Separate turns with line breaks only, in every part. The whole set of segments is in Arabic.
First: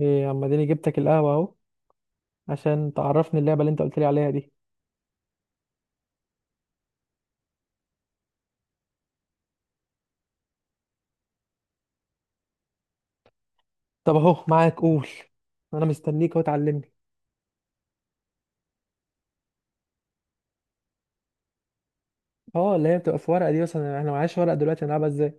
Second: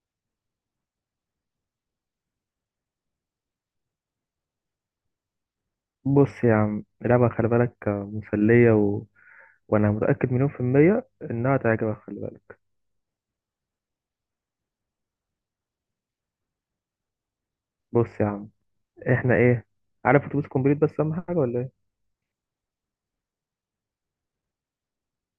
ايه اما اديني جبتك القهوة اهو عشان تعرفني اللعبة اللي انت قلت لي عليها دي.
بص يا عم، اللعبة خلي بالك مسلية و... وأنا متأكد مليون في المية إنها تعجبك. خلي بالك،
طب اهو معاك، قول. انا مستنيك اهو تعلمني.
بص يا عم، إحنا إيه؟ عارف أتوبيس كومبليت؟ بس أهم حاجة ولا إيه؟
اه، اللي هي بتبقى في ورقة دي مثلا، احنا معاش ورقة دلوقتي، هنلعبها ازاي؟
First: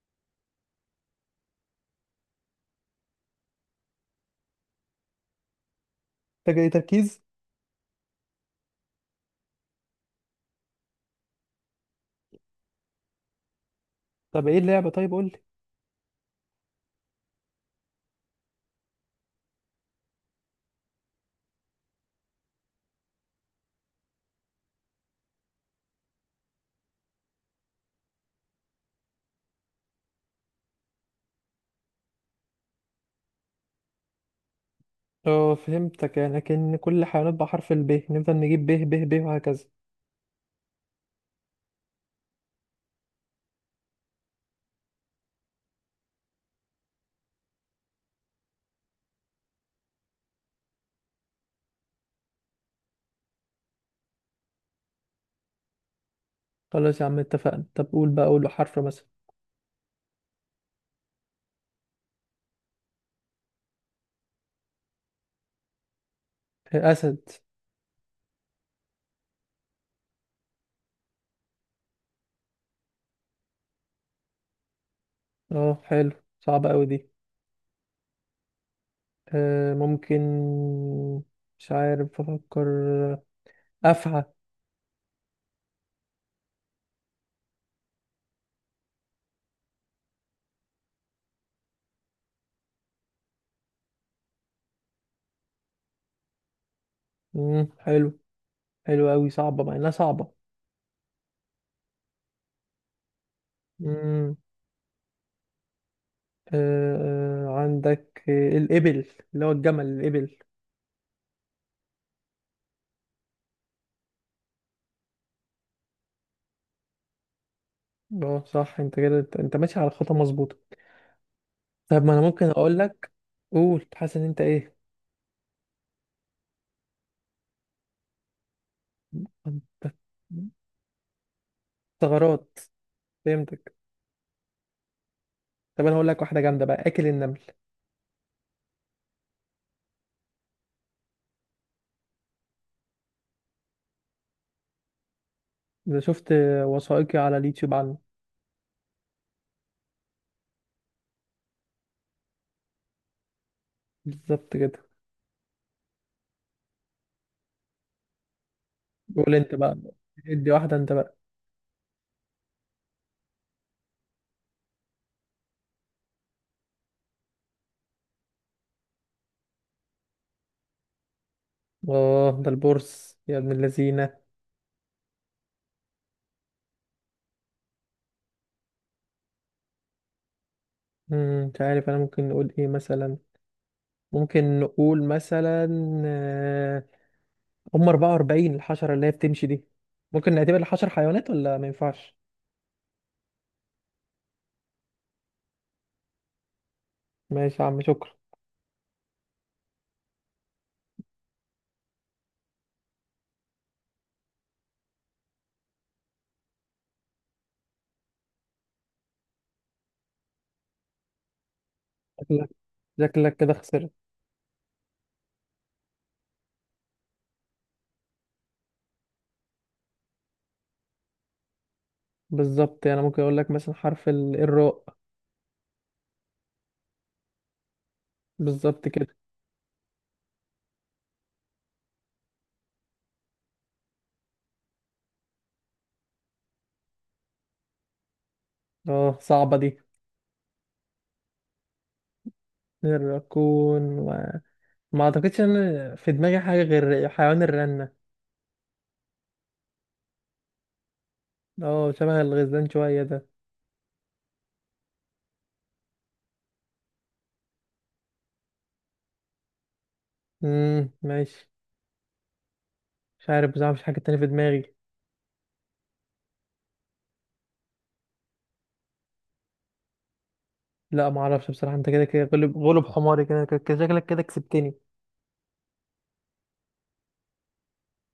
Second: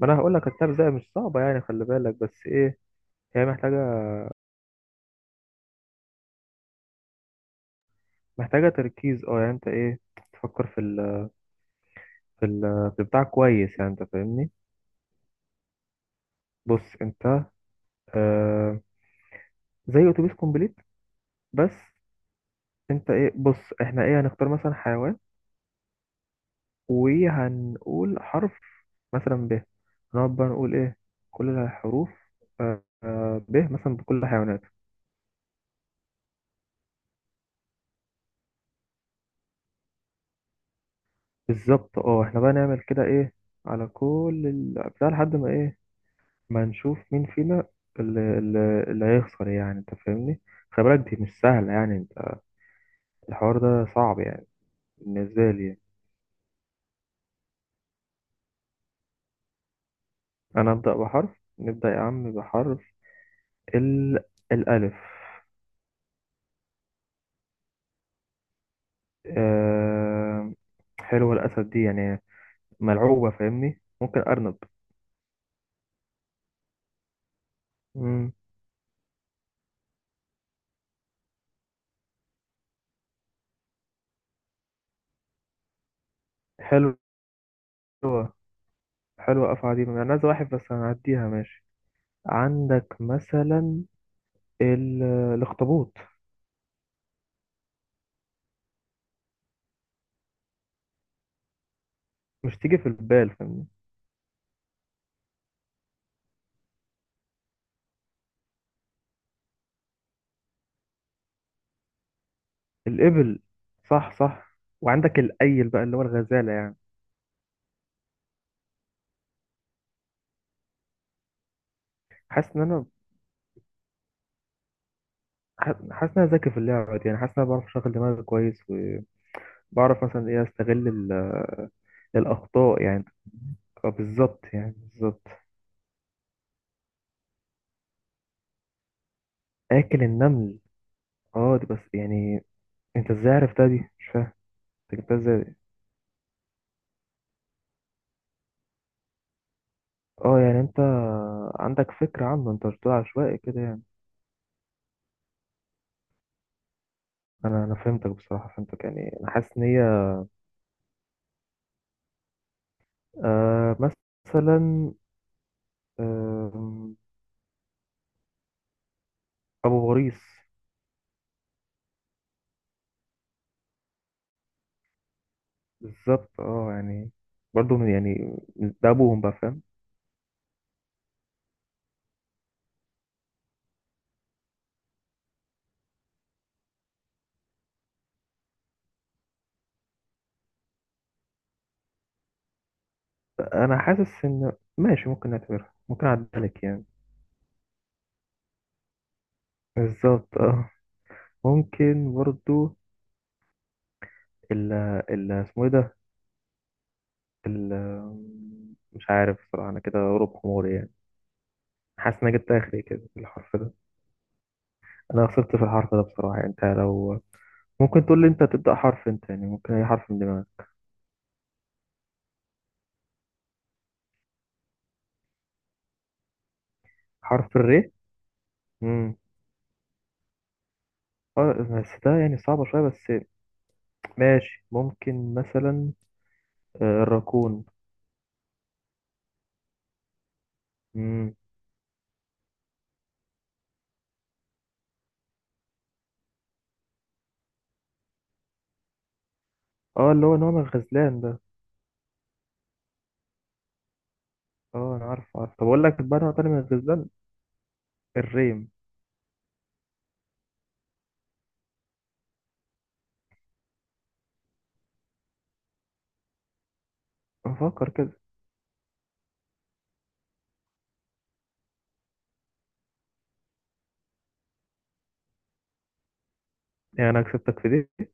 ما أنا هقول لك اللعبة زي مش صعبة يعني، خلي بالك بس إيه، هي محتاجة
محتاجة ايه؟ تركيز.
محتاجة تركيز، يعني أنت إيه، تفكر في ال في ال في بتاع كويس، يعني أنت
طب
فاهمني؟
ايه اللعبة؟ طيب قول لي.
بص أنت، آه زي أتوبيس كومبليت بس. أنت إيه، بص إحنا إيه، هنختار مثلا حيوان وهنقول حرف، مثلا ب، نقعد بقى نقول ايه كل الحروف، ب مثلا بكل الحيوانات.
اه، فهمتك يعني، لكن كل حيوانات بحرف ال ب، نفضل نجيب ب ب ب وهكذا.
بالظبط، احنا بقى نعمل كده ايه، على كل بتاع لحد ما ايه، ما نشوف مين فينا اللي هيخسر، يعني انت فاهمني؟ خلي بالك دي مش سهلة يعني، انت الحوار ده صعب يعني، بالنسبة لي يعني.
خلاص يا عم، اتفقنا. طب قول بقى، قول حرف مثلا.
انا ابدأ بحرف، نبدأ يا عم بحرف ال الألف.
آه، اسد.
آه... حلوة الأسد دي يعني، ملعوبة، فاهمني؟ ممكن أرنب.
اه حلو. صعبة قوي دي.
مم.
آه ممكن. مش عارف افكر. آه، افعى.
حلوة، حلوة أفعى دي، أنا عايز واحد بس هنعديها ماشي. عندك مثلا ال... الأخطبوط.
مم، حلو. حلو أوي، صعبة، مع إنها صعبة.
مش تيجي في البال، فاهمني؟
مم. آه. عندك الإبل، اللي هو الجمل، الإبل.
الإبل، صح صح، وعندك الأيل بقى اللي هو الغزالة يعني.
اه صح، أنت كده أنت ماشي على خطة مظبوطة. طب ما أنا ممكن
حاسس إن
أقول
أنا
لك، قول. حاسس إن أنت إيه؟
حاسس إن أنا ذكي في اللعبة دي يعني. حاسس إن أنا بعرف أشغل دماغي كويس،
أنت.
وبعرف مثلا إيه أستغل ال...
ثغرات.
الأخطاء يعني.
فهمتك.
بالظبط يعني، بالظبط.
طب أنا هقول لك واحدة جامدة بقى، آكل النمل.
آكل النمل؟ دي بس يعني، أنت إزاي عرفتها دي؟ مش فاهم، انت جبتها ازاي؟
إذا شفت وثائقي على اليوتيوب عنه.
اه يعني انت عندك فكرة عنه، انت مش بتقول عشوائي كده يعني.
بالظبط كده.
انا فهمتك بصراحة، فهمتك يعني، انا
قول أنت
حاسس ان
بقى.
هي.
ادي واحدة أنت بقى.
آه مثلا آه ابو غريس.
اه، ده البورس يا ابن اللذينة.
بالظبط اه يعني، برضو من يعني، ده ابوهم بقى، فاهم؟
مش عارف أنا، ممكن نقول إيه مثلا؟ ممكن نقول مثلا، آه، هم 44، الحشرة اللي هي بتمشي دي. ممكن نعتبر الحشر حيوانات ولا ما ينفعش؟
انا حاسس ان ماشي، ممكن نعتبرها، ممكن اعدها لك يعني.
ماشي يا عم، شكرا.
بالظبط اه، ممكن برضو ال ال اسمه ايه ده، ال مش عارف بصراحة. انا كده غروب حموري يعني، حاسس ان انا
شكلك
جبت اخري كده في
شكلك كده
الحرف ده.
خسرت.
انا خسرت في الحرف ده بصراحة يعني، انت لو ممكن تقول لي انت تبدأ حرف، انت يعني ممكن اي حرف من دماغك.
بالظبط، انا ممكن اقول لك مثلا حرف الراء.
حرف الري،
بالظبط كده.
امم اه بس ده يعني صعبة شوية بس. ماشي، ممكن مثلا الراكون.
اه صعبة دي.
امم
الراكون و... ما اعتقدش ان في دماغي حاجة غير حيوان الرنة.
اه اللي هو نوع من الغزلان ده.
اه، شبه الغزلان شوية ده.
اه انا عارف، عارف، طب اقول لك بقى نوع تاني من الغزلان، الريم.
ماشي. مش عارف بصراحة، مفيش حاجة تانية في دماغي.
افكر كده،
لا ما اعرفش بصراحة، انت كده كده غلب غلب حماري، كده كده كده. شكلك كده كسبتني.
يعني انا كسبتك في دي.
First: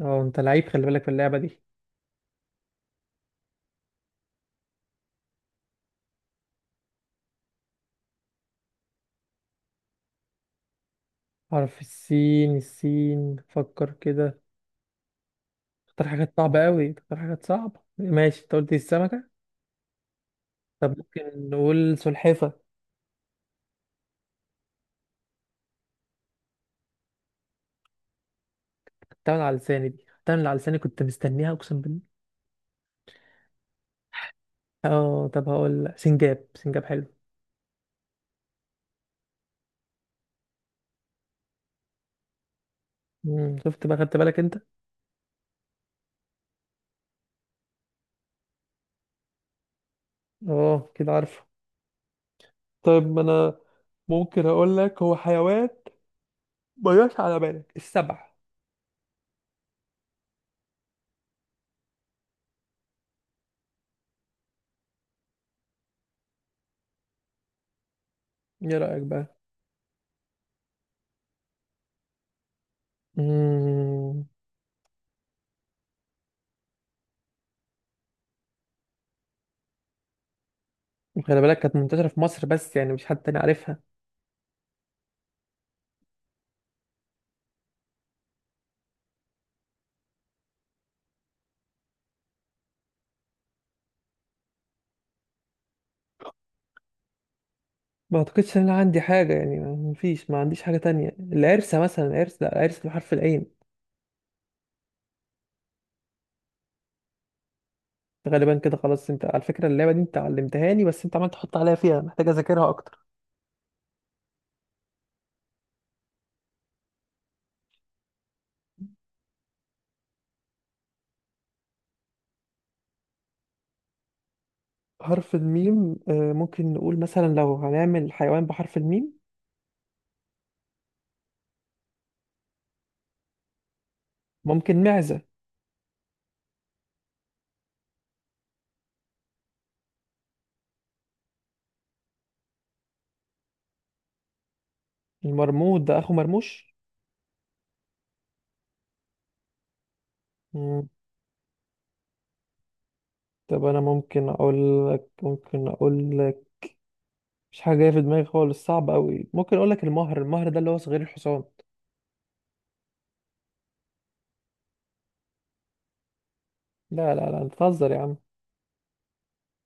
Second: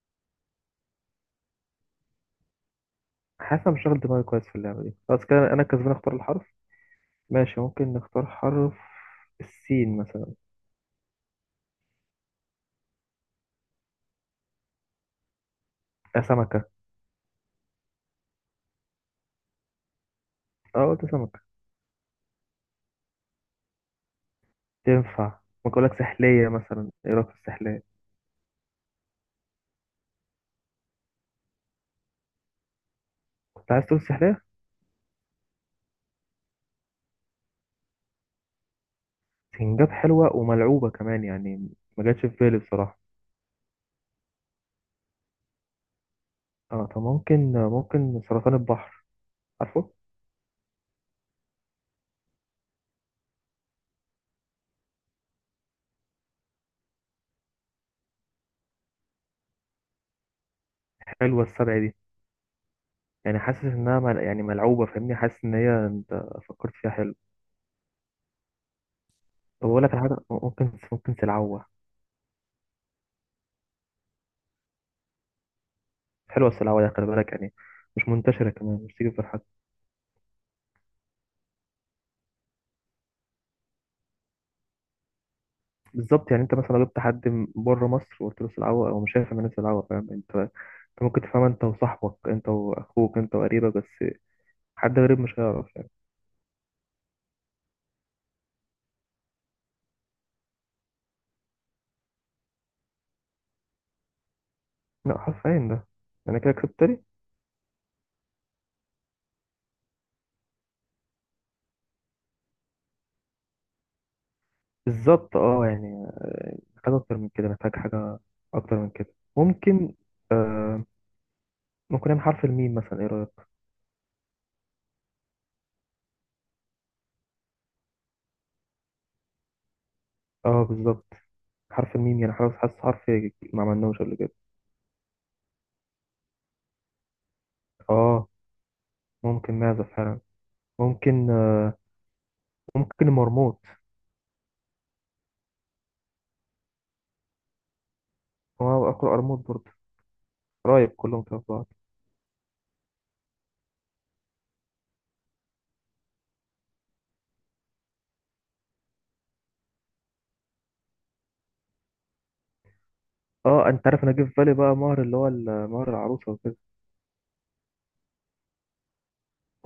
اه، انت لعيب، خلي بالك في اللعبة دي.
حاسس انا مش شغل دماغي كويس في اللعبة دي، خلاص كده انا كسبان. اختار الحرف، ماشي ممكن نختار حرف السين مثلا.
حرف السين، السين، فكر كده. اختار
آه،
حاجات صعبة
سمكة،
قوي، اختار حاجات صعبة، ماشي. انت قلت السمكة.
اه
طب
قلت سمكة،
ممكن نقول سلحفة.
تنفع. ممكن أقول لك سحلية مثلا، إيه رأيك في السحلية؟
بتعمل على لساني دي، بتعمل على لساني، كنت مستنيها اقسم بالله.
كنت عايز تقول سحلية؟
اه، طب هقول لأ، سنجاب. سنجاب حلو.
سنجاب، حلوة وملعوبة كمان يعني، ما جاتش في بالي بصراحة.
مم. شفت بقى، خدت بالك انت؟
اه طب، ممكن سرطان البحر، عارفه.
اه كده عارفه. طيب ما انا، ممكن اقول لك هو حيوان، ما جاش على بالك، السبع.
حلوة السبع دي، يعني حاسس إنها يعني ملعوبة، فاهمني؟ حاسس إن هي أنت فكرت فيها حلو.
ايه رأيك بقى؟
طب أقول لك على حاجة، ممكن سلعوة.
امم.
حلوة السلعوة دي، خلي بالك يعني، مش منتشرة كمان، مش تيجي في الحاجة.
خلي بالك كانت منتشرة في مصر بس، يعني مش حد تاني عارفها.
بالظبط يعني، انت مثلا لو جبت حد من بره مصر وقلت له العوة او، مش هيفهم. الناس العوة، فاهم؟ انت ممكن تفهمها، انت وصاحبك، انت واخوك، انت وقريبك بس. حد غريب مش هيعرف يعني.
ما اعتقدش ان انا عندي حاجه يعني، ما فيش، ما عنديش حاجه تانية. العرسه مثلا، العرس، لا، العرس بحرف العين.
لا حرفيا ده، انا كده كسبت لي.
غالبا كده خلاص. انت على فكره اللعبه دي انت علمتها لي، بس انت عمال تحط عليا فيها، محتاج اذاكرها اكتر.
بالظبط اه يعني، محتاج اكتر من كده، محتاج حاجة اكتر من كده. ممكن، آه ممكن نعمل حرف الميم مثلا، ايه رأيك؟
حرف الميم، ممكن نقول مثلا، لو هنعمل حيوان بحرف الميم.
اه بالظبط، حرف الميم، يعني حاسس، حاسس حرف ما عملناهوش قبل كده.
ممكن معزه.
اه ممكن معزة فعلا، ممكن ممكن مرموط.
المرمود ده اخو مرموش.
هو اقرأ مرموط برضه،
مم.
قرايب كلهم في بعض.
طب انا ممكن اقول لك مش حاجه جايه في دماغي خالص، صعب قوي. ممكن اقول لك المهر. المهر ده اللي هو صغير الحصان.
اه انت عارف، انا جه في بالي بقى مهر اللي هو مهر العروسه وكده.
لا لا لا، انت بتهزر يا عم.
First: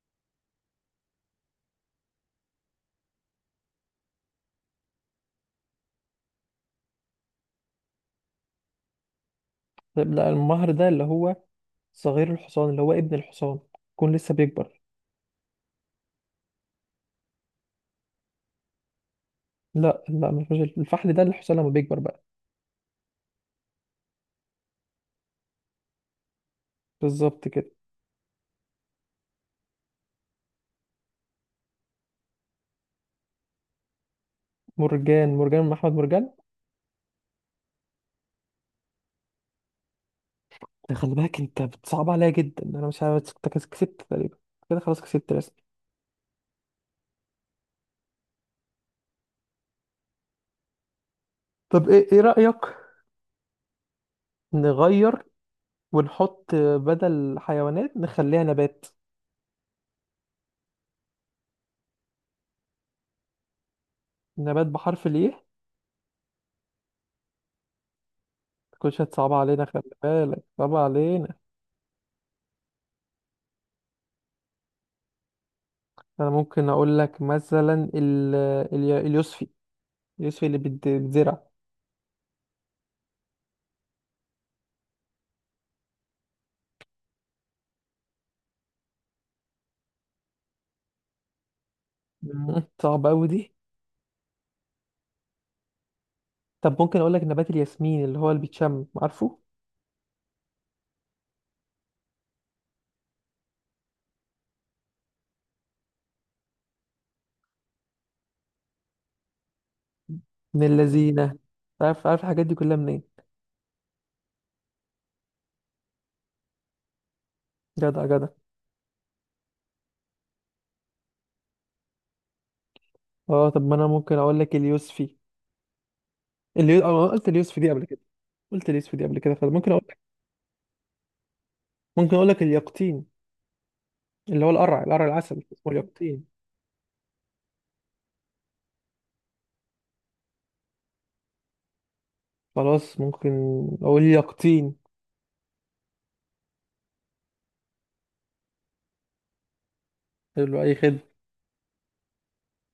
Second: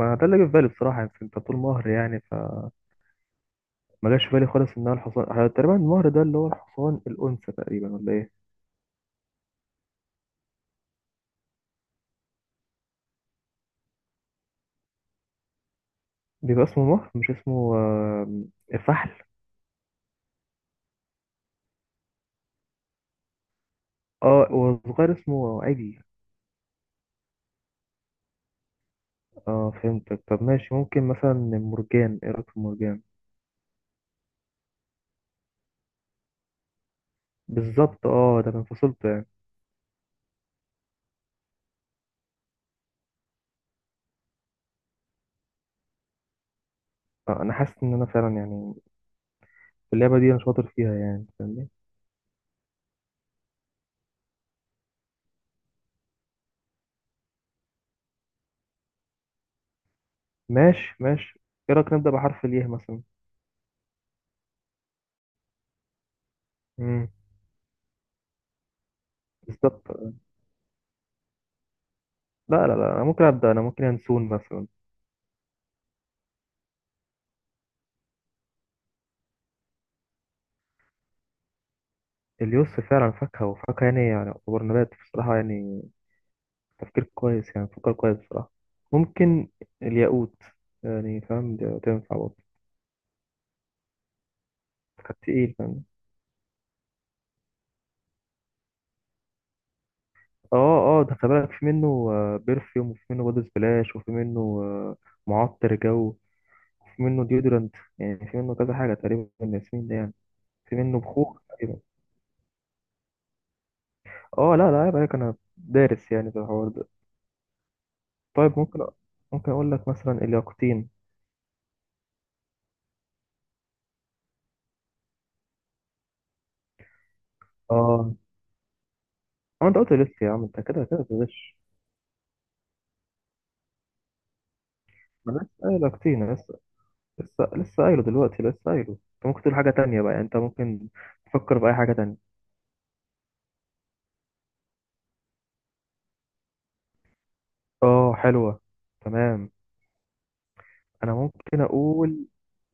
ما ده اللي جه في بالي بصراحه يعني، انت بتقول مهر يعني فما جاش في بالي خالص ان هو الحصان. اه، تقريبا المهر ده اللي هو الحصان الانثى تقريبا، ولا ايه؟
لا، المهر ده اللي هو صغير الحصان، اللي هو ابن الحصان، يكون لسه بيكبر.
بيبقى اسمه مهر، مش اسمه فحل؟
لا لا، ما فيهاش، الفحل ده الحصان لما بيكبر بقى.
اه والصغير اسمه عجل.
بالظبط كده.
اه فهمتك، طب ماشي ممكن مثلا مرجان، ايه رايك في مرجان؟
مرجان. مرجان من احمد مرجان.
بالظبط اه، ده من فصيلته يعني.
ده خلي بالك، انت بتصعب عليا جدا. انا مش عارف، أنت كسبت تقريبا، كده خلاص، كسبت رسمي.
اه، انا حاسس ان انا فعلا يعني في اللعبه دي انا شاطر فيها يعني، فاهمني؟
طب ايه رأيك نغير، ونحط بدل حيوانات نخليها نبات؟
ماشي ماشي، ايه رايك نبدا بحرف الياء مثلا؟
نبات بحرف الايه؟
مم.
كل هتصعب علينا، خلي
بالظبط،
بالك صعب علينا.
لا لا لا انا ممكن ابدا، انا ممكن ينسون مثلا.
انا ممكن اقول لك مثلا اليوسفي، اليوسفي اللي بتزرع.
اليوس فعلا فاكهه، وفاكهه يعني، يعني يعتبر نبات بصراحه يعني. تفكير كويس يعني، فكر كويس بصراحه. ممكن الياقوت، يعني فاهم؟ ده تنفع برضه،
مم. صعب قوي دي.
كانت تقيل، فاهم؟
طب ممكن اقول لك نبات الياسمين، اللي هو اللي بيتشم، عارفه.
اه، اه ده خلي بالك في منه بيرفيوم، وفي منه بودي سبلاش، وفي منه معطر جو، وفي منه ديودرنت، يعني في منه كذا حاجه تقريبا، الياسمين ده يعني
من
في منه
اللذينه.
بخور تقريبا.
عارف عارف الحاجات دي كلها منين.
اه لا لا، عيب عليك، انا دارس يعني في الحوار ده.
جدع جدع.
طيب، ممكن اقول لك مثلا الياقوتين.
اه، طب ما انا ممكن اقول لك اليوسفي. اللي أنا قلت اليوسفي دي قبل كده،
اه،
قلت اليوسفي دي قبل كده،
هو
فممكن
انت
اقول
قلت
لك،
لسه يا عم، انت كده كده بتغش.
ممكن اقول لك اليقطين، اللي هو القرع
ما
العسل
أنا لسه
اسمه
قايله
اليقطين.
كتير، لسه لسه لسه قايله دلوقتي، لسه قايله، انت ممكن تقول حاجه تانية بقى يعني، انت ممكن تفكر باي حاجه تانية.
خلاص، ممكن اقول يقطين.
اه حلوه، تمام.
حلو، اي خدمه.
انا ممكن اقول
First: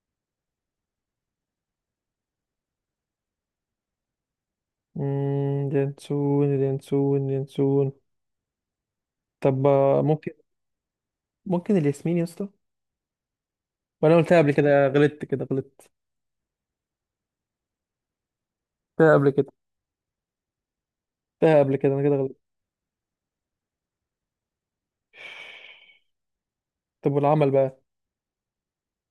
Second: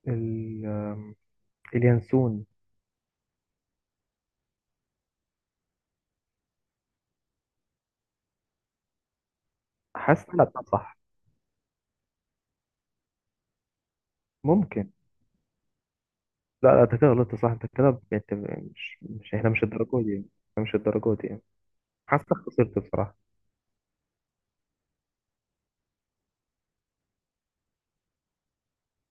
ال... آم، اليانسون.
امم، ينسون، ينسون، ينسون. طب
حاسس
ممكن،
ان انا بتاع صح.
ممكن الياسمين يا اسطى. وانا قلتها قبل كده،
ممكن،
غلطت كده، غلطت.
لا لا انت كده غلطت، صح انت كده مش
قلتها قبل
مش احنا
كده،
مش الدرجه دي يعني. احنا مش الدرجه دي يعني.
انا كده
حاسس
غلطت.
انك خسرت بصراحه.
طب والعمل بقى؟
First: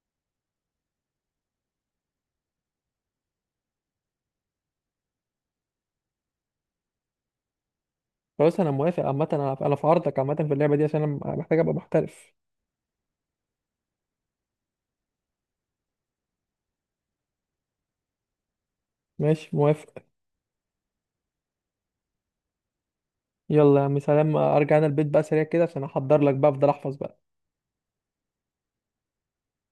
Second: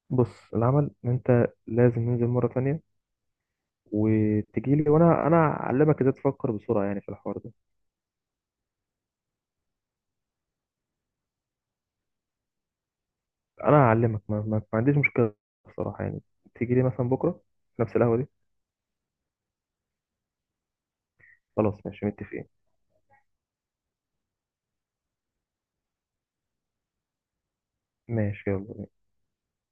بص، العمل إن انت لازم ننزل مره تانية، وتجي لي، وانا هعلمك ازاي تفكر بسرعه يعني في الحوار ده.
خلاص انا موافق، عامه انا في عرضك عامه في اللعبه دي، عشان انا محتاج ابقى محترف.
انا هعلمك، ما عنديش مشكله بصراحه يعني، تيجي لي مثلا بكره في نفس القهوه دي.
ماشي موافق.
خلاص ماشي متفقين.
يلا يا عم، سلام، ارجع انا البيت بقى سريع كده عشان احضر لك بقى، افضل احفظ بقى.
ماشي يلا.